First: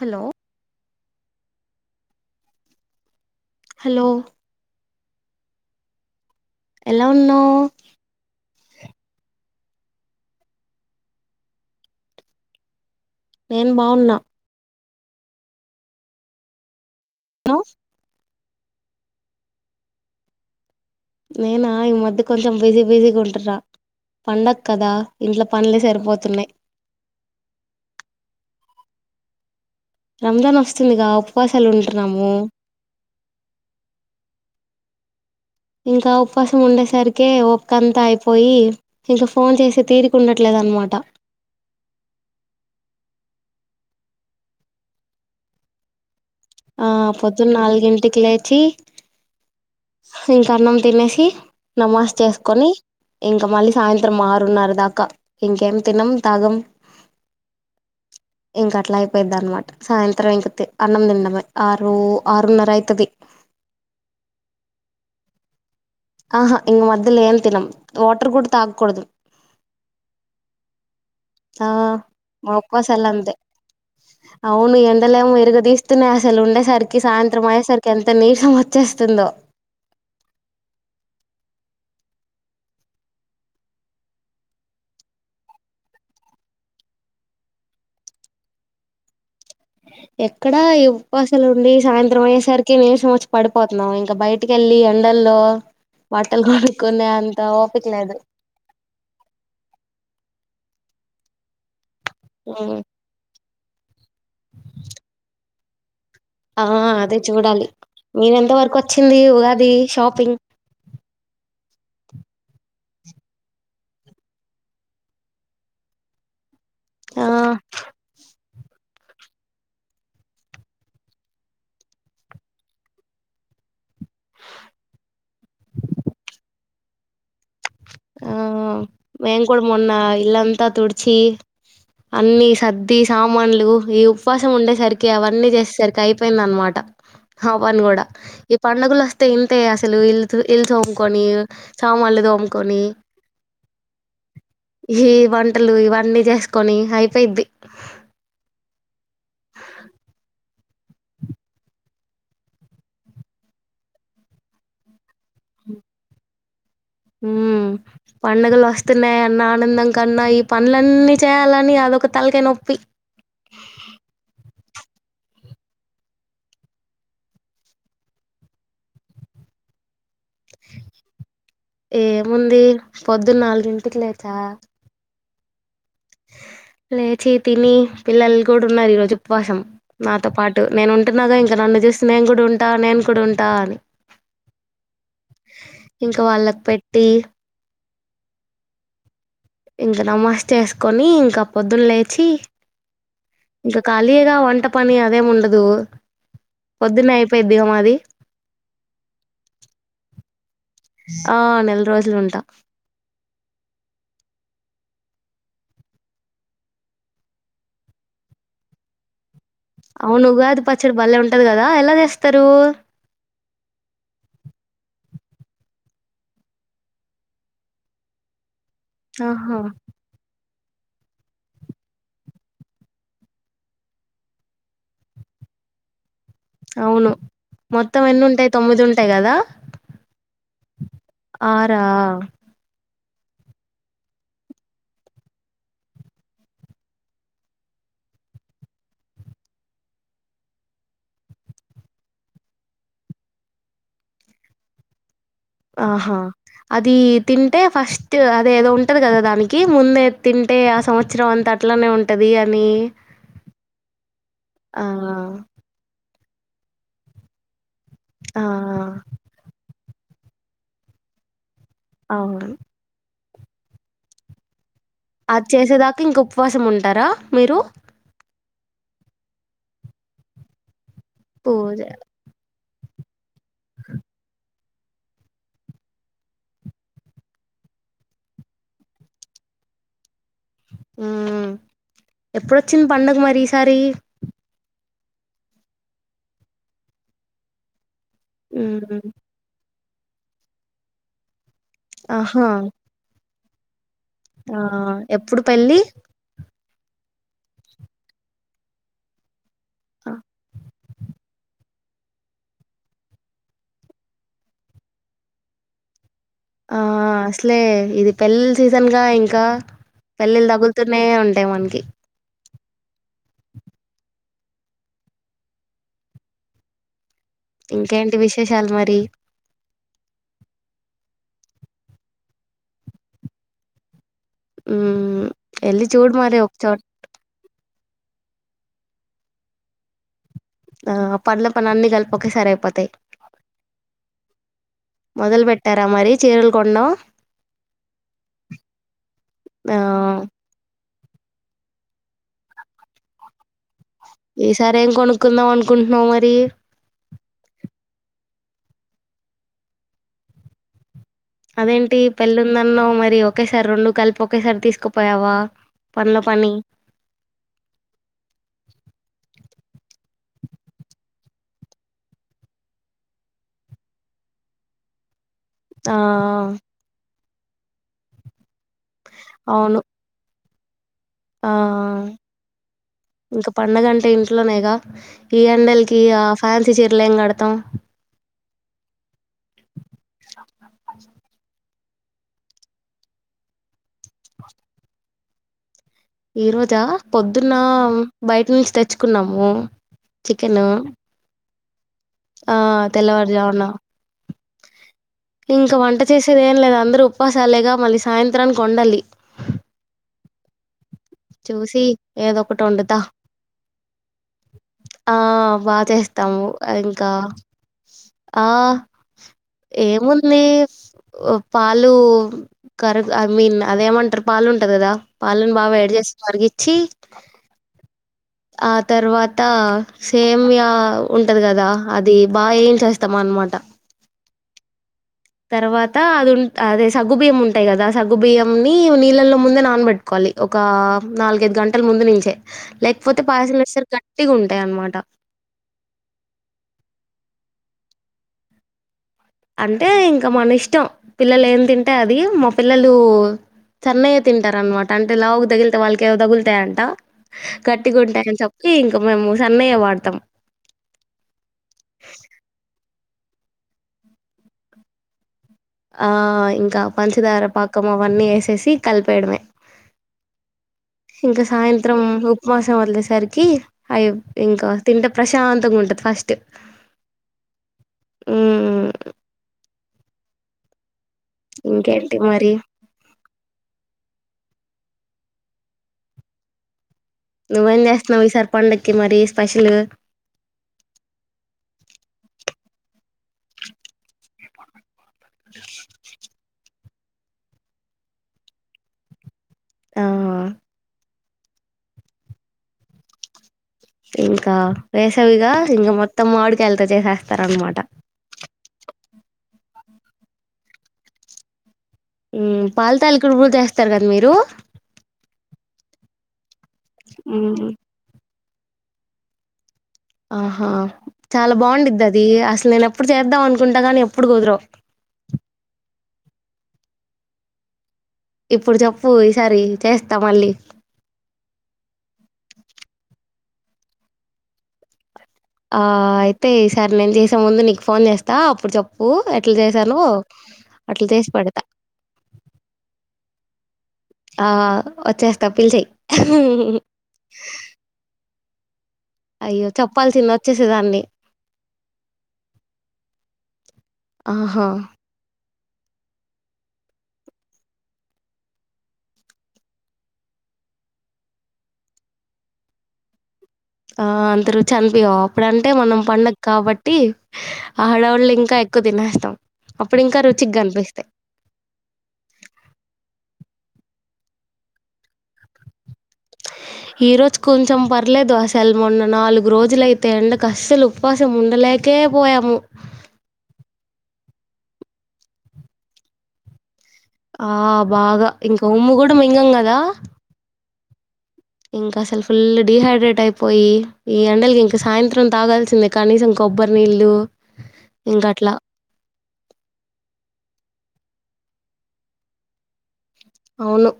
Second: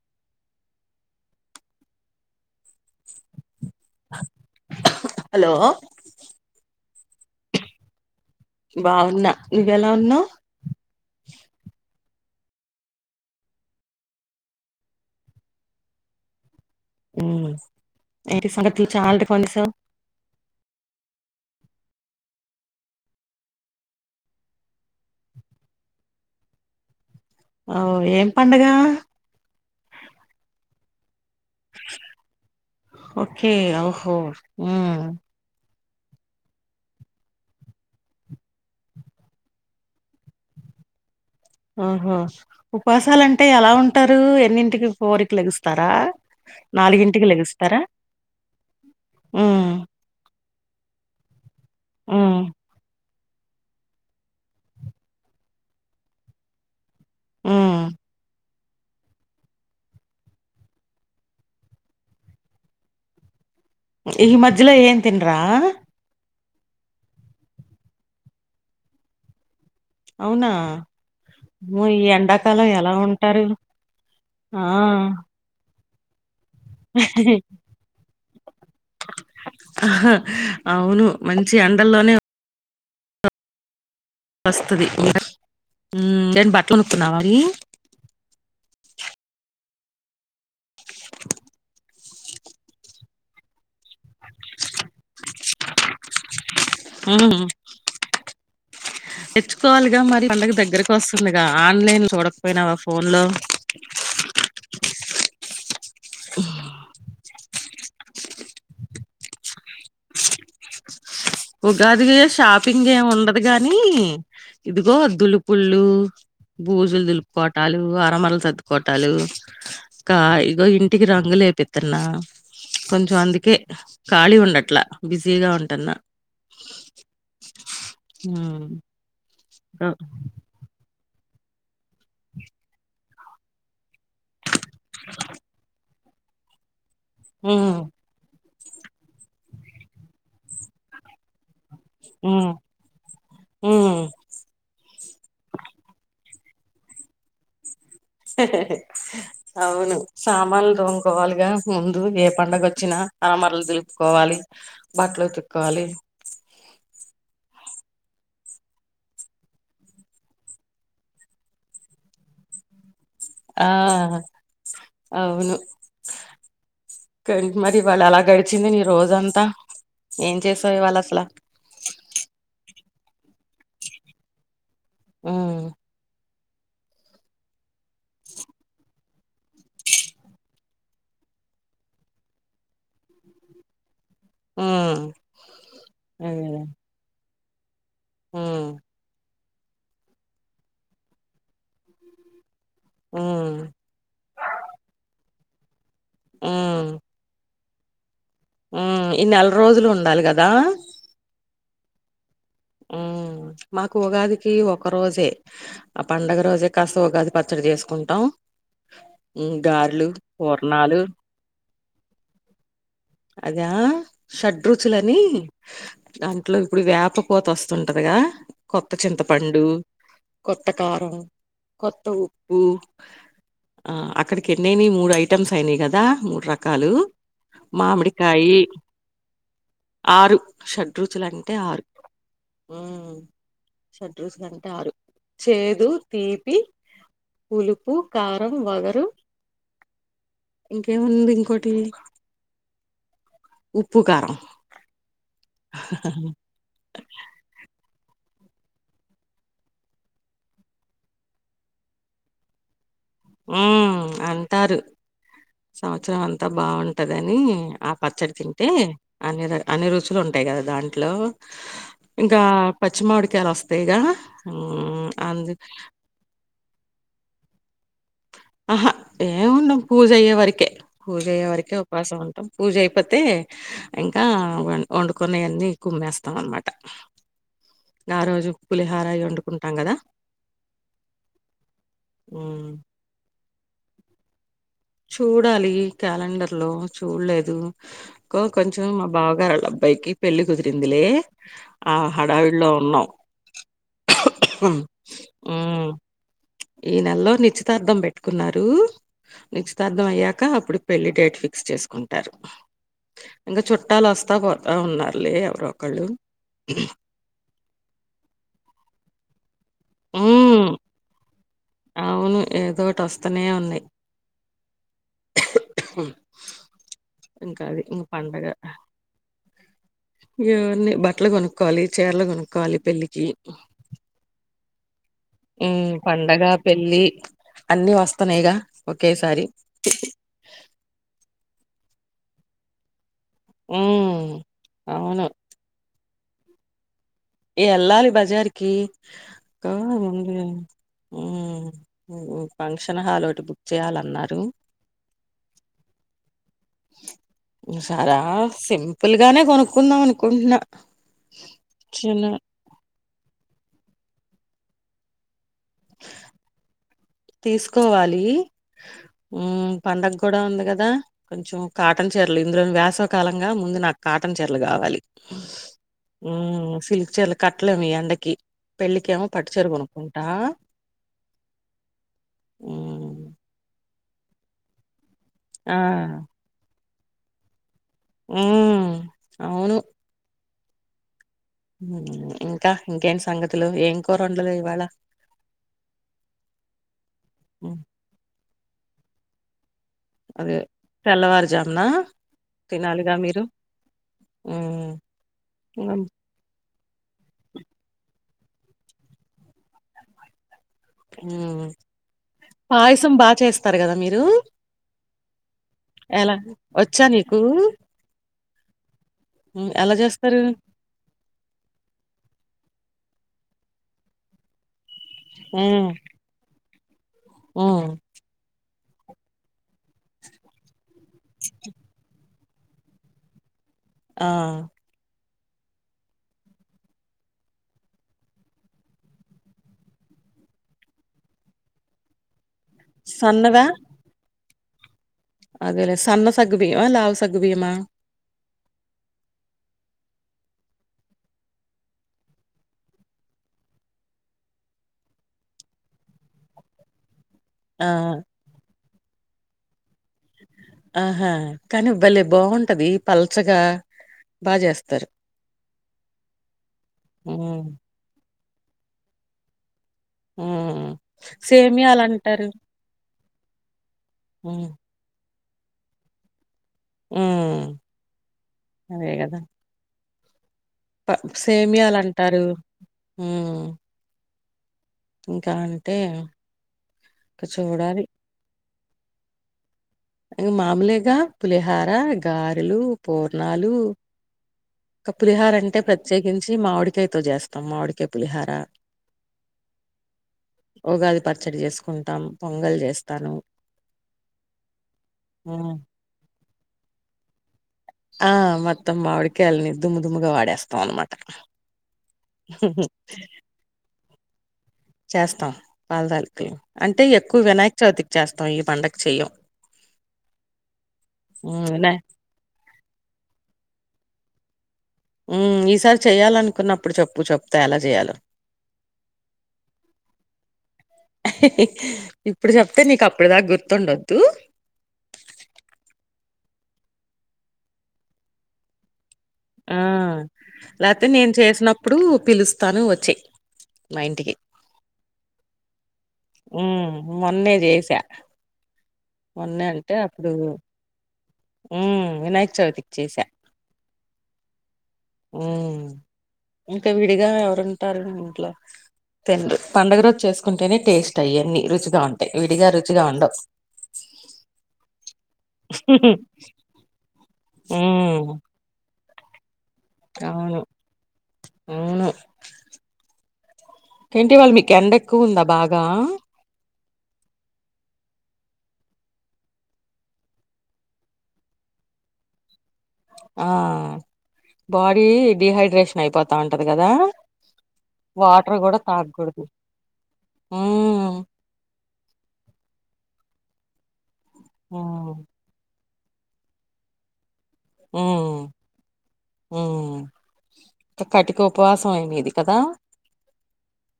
Hello hello hello ఎలా ఉన్నావ్. బావున్న నువెళ ఉన్నావ్. నేన్ బావున్న. హు ఏంటి సంగట్లు చాల్ టి ఫోన్ చెసవ్‌. నేనా ఈ మధ్య కొంచెం బిజీ బిజీగా ఉంటన, పండక్కదా ఇంట్లో పన్లె సరిపోతున్నయ్. ఆఓ ఏం పండగ. రంమ్జాన్ వస్తుందిగా. ఉపవాసాలు ఉంటున్నాము ఓకే ఓహో ఊ ఇంకా ఉప్పాసం ఉండేసరికె ఒక్కంతా అయిపోయి ఇంకా ఫోన్ చేసె తీరికి ఉండట్లేద్ అన్మాట ఆహా ఉపాసాలంటే ఎలా ఉంటారు, ఎన్నింటికి పోరికి లెగుస్తారా. ఆ నాలుగింటికి పొద్దున్న లెగుస్తారా నాలుగింటికి లేచి. ఉమ్ ఇంక అన్నం తినేసి నమాజ్ ఉమ్ చేస్కొని ఇంక మళ్ళీ సాయంత్రం ఆరున్నార దాకా, ఇంకేం తినం తాగం. హు ఇంక అట్ల అయిపోయ్ది అన్మాట సాయంత్రం ఇంక తి అన్నం తిండమే ఆరు ఆరున్నర ఐతది. ఈ మజ్జలొ ఏం తిన్ర ఆహా ఇంగ్ మథ్థిలో ఏం తినమ్, వాటర్ కుడ తాక్కుడదు. అవునా. ఆ అమ్మో ఈ ఎండాకాలం ఎలా ఉపావసాలంతే, ఉంటారు ఆ అవును ఎండలెమొ ఇరగదిస్ తునయాస్ అసలు ఉండేసరికి సాయంత్రం అయేసరికి ఎంత నీ. సంమత్ హ్ ఆ అవును మంచి ఎండలొనే వస్తది [unintelligible] నేను బట్ట కొనుక్కున్నావా ఎక్కడా ఉపవాసాలు ఉండి సాయంత్రం నిద్రపోయే సరికి నీరసం వచ్చి పడిపోతున్నాము ఇంకా బైటికెళ్లి ఎండల్లో బట్టలు కొనే ఉమ్ అంత ఓపికలేదు తెచ్చుకోవాలిగా మరి పండగ దగ్గరకు వస్తుందిగా ఆన్లైన్ చూడకపోయినావా హ్మ్ ఫోన్ లో ఆ అదే చూడాలి మీదెంత వరకు వచ్చింది ఉగాది షాపింగ్ ఉగాది షాపింగ్ ఏం ఉండదు గానీ ఇదిగో దులుపుళ్ళు బూజులు ఆ దులుపుకోవటాలు అరమరలు సర్దుకోవాటాలు ట్టాలు కా ఇగో ఇంటికి రంగులేపిత్తన్నా కొంచెం అందుకే ఖాళీ ఉండట్లా బిజీగా ఉంటున్న ఆ హ్మ్ మేము మొన్న ఇల్లు అంతా తు తుడిచి అన్ని సర్ది సామాన్లు ఈ ఉపవాసం ఉండేసరికి అవన్నీ చేసేసరికి అయిపోయింది అనమాట హ ఉమ్, పన్గడ ఈ పండుగలు వస్తే ఇంతే అసలు ఇల్లు తోముకుని సామాన్లు దోముకొని ఉమ్, కుని ఉమ్. ఈ వంటలు ఇవన్నీ చేసుకు కొని అయిపోయిద్ది అవును సామానులు దోముకోవాలిగా ముందు ఏ పండగ వచ్చినా అరమరలు దులుపుకోవాలి బట్టలు ఉతుక్కోవాలి ఉ పండుగలు వస్తున్నాయన్న ఆనందం కన్నా ఈ పనులన్నీ చేయాలని అదొక తలకాయ నొప్పి ఆ అవును మరి ఇవాళ ఎలా గడిచింది నీ రోజంతా ఏం చేసావు ఇవాళ అసల పొద్దున నాలుగింటికి లేచా ఆ లేచి తిని పిల్లలు కూడా ఉన్నారు ఈ రోజు ఉపవాసం నాతో పాటు నేను ఉంటున్నాగా ఇంకా నన్ను చూసి నేను కూడా ఉంటా నేను కూడా ఉంటా అని హ్మ్ ఇంక వాళ్ళకు పెట్టి హ ఇంక నమస్ చేసుకొని ఇంకా పొద్దున్న లేచి హ్మ్ ఇంకా కలిగా వంట పని అదే ఉండదు దో పొద్దున అయిపోయి అ మాది ఉ ఈ నెల రోజులు ఉండాలి కదా రోజులుంటాం ఉ మాకు ఉగాది ఒక రోజే ఆ పండగ రోజే కాస ఉగాది పచ్చడి చేసుకుంటాం గార్లు అవును ఉగాది పచ్చడి పూర్ణాలు భలే ఉంటది కదా ఎలా చేస్తారు అద షడ్రుచులని దాంట్లో ఇప్పుడు వ్యాప పోత వస్తుంటదిగా కొత్త ఆహా చింతపండు కొత్త కారం కొత్త ఉప్పు ఆ అక్కడికి ఎన్నైని మూడు ఐటమ్స్ అయినాయి కదా మూ రకాలు అవును మొత్తం ఎన్ని మామిడికాయ ఉంటాయి తొమ్మిది ఉంటాయి కదా ఆరు షడ్రుచుల అంటే ఆరు ఆరా చడ్రూసు కంటే ఆరు చేదు తీపి ఉలుపు కారం వగరు ఇంకేముంది ఇంకోొటి ఉప్పు కారం ఆహా అది తింటే ఫస్ట్ అదే ఏదో ఉంటుంది కదా దానికి ముందే తింటే ఆ సంవత్సరం అంతా అట్లానే ఉంటుంది అని ఉ అంటారు ఆ సంవత్సరం అ అంత బాగుంటదని ఆ పచ్చడి ఆ తింటే ఆనేర అన్ని రుచులు ఉంటాయి కదా దాంట్లో ఇంకా అవును పచ్చిమామిడి చలు వస్తే ఇగా అది చేసేదాకా ఇంకా ఉపవాసం ఉంటారా మీరు ఆహా ఏమిఉండము పూజ అయ్యే వరకే పూజ అయ్య వరకే ఉపాసం ఉంటాం పూజ అ పతే ఇంకా వ వండుకనేవన్నీ కుమ్మేస్తాం అన్నమాట ఆ రోజు పులిహారవి వండుకుంటాం కదా ఉ హ్మ్. ఎప్పుడొచ్చింది పండగ మరి ఈ సారి చూడాలి క్యాలెండర్ లో చూడలేదు కొంచెం మ్మ్ మా బావగారు లబ్ అబ్బాయికి పెళ్లి కుదిరిందిలే ఆ ఆహా హడావిడిలో ఉన్నాం ఆ ఎప్పుడు పెళ్లి హ్మ్. ఈ నెలలో నిశ్చితార్థం పెట్టుకున్నారు నిశితార్థం అయ్యాక అప్పుడు పెళ్లి డేట్ ఫిక్స్ చేస్ కుంటారు ఇంకా చుట్టాలు వస్తా పోత ఉన్నారులే ఎవరొ ఒకళ్ళు ఆ అసలే ఇది పెళ్ళిల సీజన్ గా ఇం క్క పెళ్ళిలు హ్మ్ తగులుతూనే ఉంటాయి మనకి ఏదో ఒకటి వస్తనే ఉన్నాయి ఇంకా అండి ఎమ్ ఇంకేంటి పనిలేద విశేషాలు మరి బట్లు కొనుక్కోవాలి చీరలు కొనుక్కవాలి పెళ్లికి మ్మ్ ఉ ఎళ్ళి చూడు మరి పండగ, ఒకచోట పెళ్లి అన్ని వస్తన్నాయిగా ఒకేసారి ఆ పనుల పని అన్ని కలిపి ఒకె సారి అయిపోతాయి ఉ అవును మొదలు పెట్టారా మరి చీరలు కొన్నా ఇక ఎల్లాలే బజారుకి ఆ ము ఉ ఫంక్షన్ హాల్ ఒకటి బుక్ చేయాలన్నారు ఈసారి ఏం కొనుక్కుందాం అనుకుంటున్నావు మరి చాలా సింపుల్ గానే కొనుక్కుందాం అనుకుంటున్నా అదేం ఎంటి చిన్న పెళ్లిందన్నవు మరి ఒకేసారి రెండు కలిపి ఒకేసారి తీసుకుపోయావా పనిలో పని తీసుకోవాలి ఉ పండగ కూడా ఉంది కదా కొంచెం కాటన్ చీరలు ఇందులో వేసవి కాలం కదా ముందు నాకు కాటన్ చీరలు కావాలి ఆ మ్మ్ సిల్క్ చీరలు కట్టలేమ్ ఈ ఎండకి పెళ్లికేమో పట్టు చీర అవును కొనుక్కుంటా ఆ ఉమ్ ఇంకా పండగ ఇంట్లోనేగా ఈ ఎండల్ కీ ఆ ఫ్యాన్సీ చీర్ [unintelligible] లేం కడతాం ఉమ్మ్ అవును అ ఉమ్మ్ ఇంకా ఇంకేమి సంగతులు ఏం కూరండావ్ ఇవాళ ఈ రోజా పొద్దున్న ఉమ్ బయట నుంచి తె చ్చుకున్నాము అదే తెల్లవారుజా ఉన్న ఆ తెల్లవారుజామున ఉమ్ ఇంక వంట చేసేది ఏం లేదు అందరు ఉపవాసాలేగా మళ్ళీ సాయన్ త్రం కొండాలి ఉమ్ చూసి ఏదో ఒకటి వండుదా పాయసం బా చేస్తారు కదా మీరు ఆ బా ఎలా చేస్తాము వచ్చా ఇంకా నీకు ఆ హ్మ్. ఎలా ఏముంది చేస్తారు ఉ పాలు కర ఐ మీన్ అదేమంటారు పాలు ఉంటంది కదా పాలను బాగా ఏడి చేస్ ఇచ్చి ఆ ఆ తర్వాత సేమ్ లా ఉంటది కదా అది బాగా ఏంచేస్తాం అన్నమాట ఆ తర్వాత అదిన్ అదే సగ్గుబియ్యం ఉంటాయి కదా సగ్గుబియ్యం ని నీళ్ళలో ముందే నానబెట్టుకోవాలి ఒక నాలుగైదు గంటల ముందు నించే లేకపోతే పాయసం సన్నదా వచ్చేసరి గట్టిగున్ ట్టే అనమాట అదేలే సన్న సగ్గుబియ్యమా లావు సగ్గుబియ్యమా అంటే ఇంక మనిష్టం పిల్లలు ఏం తింటే అది మా పిల్లలు సన్నయే తింటారనమాట అంటే లావుకి తగిలితే వాళ్ళకి ఏవో తగులుతాయంట ఆ గట్టికుంటాయని చెప్పి ఇంక మేము సన్నయే వాడతాం ఆహా కానీ భలే బావుంటది పల్చగా బా చేస్తారు ఆ ఇంకా పంచదార హ్మ్ పాకం అవన్నీ ఏసి టేసి కలిపేయడమే హ్మ్ ఇంకా సాయంత్రం సేమియాలంటారు ఉపవాసం వదిలేసరికి అవి ఇంకా తింటే ప్రస్ టాంతంగా ఉంటుంది ఫస్టే ఉమ్మ్ మ్మ్ అదే కదా ప ఇంకేంటి సేమ్యాలంటారు మరి ఉమ్మ్ ఇంకా అంతే నువ్వేం చేస్తున్నావ్ ఈసారి పండక్కి మరి స్పెషల్ ఇది మామోలెగా పులిహార గారెలు పూర్ణాలు. క పులిహార అంటే ప్రత్యేకించి మావిడికాయతో జేస్తాం మావిడికాయ్ పులిహార ఆ ఉగాది పచ్చడి జేసుకుంటాం పొంగల్ జేస్తాను. అ కా వేసవిగ ఇంక మొత్తం మావిడ్ ఎళ్తే చేహెస్తారనమాట ఆహ్ మొత్తం మావిడికాయ్లని దుమ్ము దుమ్ముగా వాడేస్తాం అనమాట. మ్మ్ పాల్ తాలికలు కూడా చేస్తారు కద మీరు చేస్తాం పాలతాలికలు అంటే ఎక్కువ మ్మ్ వినాయక చవితికి చేస్తాం తం ఈ పండక్ చెయం ఆహా చాలా వినా బావుండిద్దది అది అసలు నేను. ఇప్పుడు చేద్దాం అనుకుంటా గానీ ఎప్పుడు కుదరవ్ మ్మ్ ఈసారి చెయ్యాలనుకున్నాప్పుడు చెప్పు చెప్తా ఎలా చెయలో ఇప్పుడు చెప్పు ఈ సారి ఏం చేస్తావ్ మళ్ళీ తుండొద్దు తే ఈ సారి నేను చేసే ముందు నీకు ఫోన్ చేస్తా అప్పుడు చెప్పు. ఉ ఎట్లా ఆ చేసానో అట్లా లేకపోతే చేసి నేను పెడతా చేసినప్పుడు పిలుస్తాను వచ్చేయి మా ఆ వచ్చేస్తా పిలిచేయ్ మ్మ్ మొన్నే జెసా అయ్యో చెప్పాల్సింది వచ్చేసేదాన్ని మ్మ్ వినాయక చవితికి చేసా ఆహా మ్మ్ ఇంక విడిగా ఎవరుంటారు ఇంట్లో తిడ్రు పండుగ రోజు చేసుకుంటేనే టేస్ట్ అయన్ని రుచిగా ఉంటాయ్ విడిగా రుచిగా ఉండవ్. ఆహ్ అందరు చన్ బోయావ్ ఇప్పుడంటే మనం పండక్ కాబట్టి ఉమ్ ఆడవాళ్ళు ఇంకా ఎక్కువ తినే అప్పుడు ఇంకా రుచిగ్ అవును గనిపిస్తాయ్ అవును ఏంటి ఇవాల మీకు ఎండ ఎక్కువ ఉందా బాగా ఈరోజు కొంచెం పర్లేదు అసల్ మొన్న నాలుగు రోజులైతే ఎండకు అస్సలు ఉపవాసం ఉండలేకే పోయాము. ఆహ్ బాడీ డిహైడ్రేషన్ అయిపోతా ఉంటది. కదా ఆహ్ బాగా వాటర్ ఇంక ఉమ్ము గూడా మింగం కదా మ్మ్ ఇంక అసల్ ఫుల్ డిహైడ్రేట్ అయిపోయి. ఈ ఎండలికి ఇంక ఉమ్ సాయంత్రం తాగాల్సిందే కనీసం కొబ్బరి నీళ్లు ఆ అ ఆ అ కటిక ఉపవాసం అయి మీది కదా అవును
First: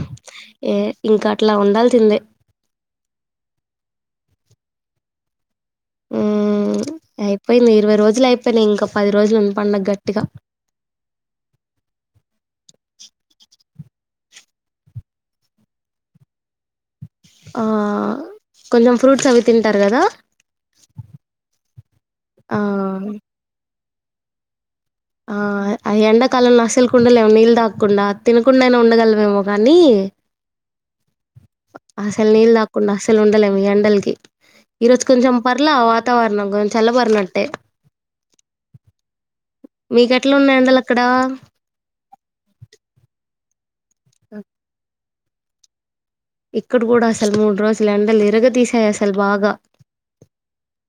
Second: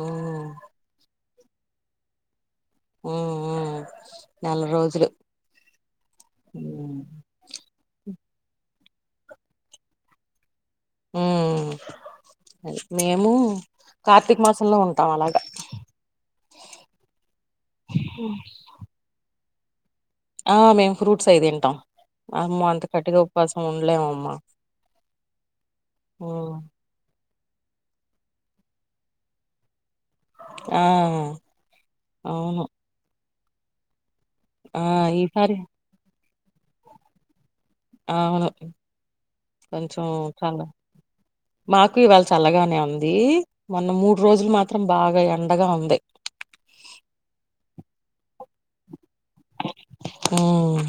ఉమ్ ఏ ఇంకా అట్లా ఉండాల్సిందే ఉమ్ ఉమ్ నెల రోజులు ఉమ్ అయిపోయిలే ఇరువై రోజులు అయిపో పోయినాయి ఇంకా పది రోజులు ఉమ్ పండుగ గట్టిగా ఉమ్ అదే మేము కార్తీక మాసంలో ఉంటాం అలాగా ఆ కొంచెం ఫ్రూట్స్ అవి తింటార కదా ఆ మేము ఫ్రూట్స్ అయి తింటాం అమ్మో అంత ఆ! కట్టిగా ఉపవాసం ఉ ఉండలేమమ్మ ఆ అ ఎండాకాలంలో అసలకుండలేము నీల్ తాకుండా తినకుండాయినా ఉండగలవేమో కానీ ఆ అసలు నీల అవును తాగకుండా అసలు ఉండలేం ఇ ఎండలకి ఆ ఈరోజు కొంచం ఈసారి పర్లే వాతావర మనకొంచం చాలబర్నేట్ అవును కొంచెం మీకు ఎట్లా ఉన్నాయి చల్లా ఎండలు అక్కడ మాకు ఇవాళ చల్లగానే ఉంది మొన్న మూడు రోజులు మాత్రం బాగా ఎండగా ఉంది ఇక్కడ కూడా అసలు మూడు రోజులు ఎండలు ఇరగ తీసేయస్త ఉమ్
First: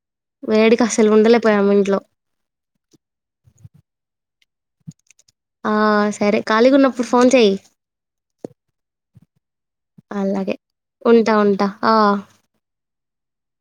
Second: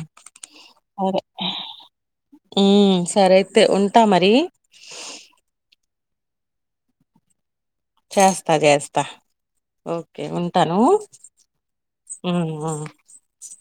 వేడికి అసలు అరే ఉండలేపోయాము ఇంట్లో ఉమ్ సర అయితే ఉంటా మరి ఆ సరే ఖాళీగా ఉన్నప్పుడు ఫోన్ చెయ్యి చేస్తా చేస్తా ఓకే అలాగే ఉంటాను ఉంటా ఉంటా ఆ ఉమ్ ఉ స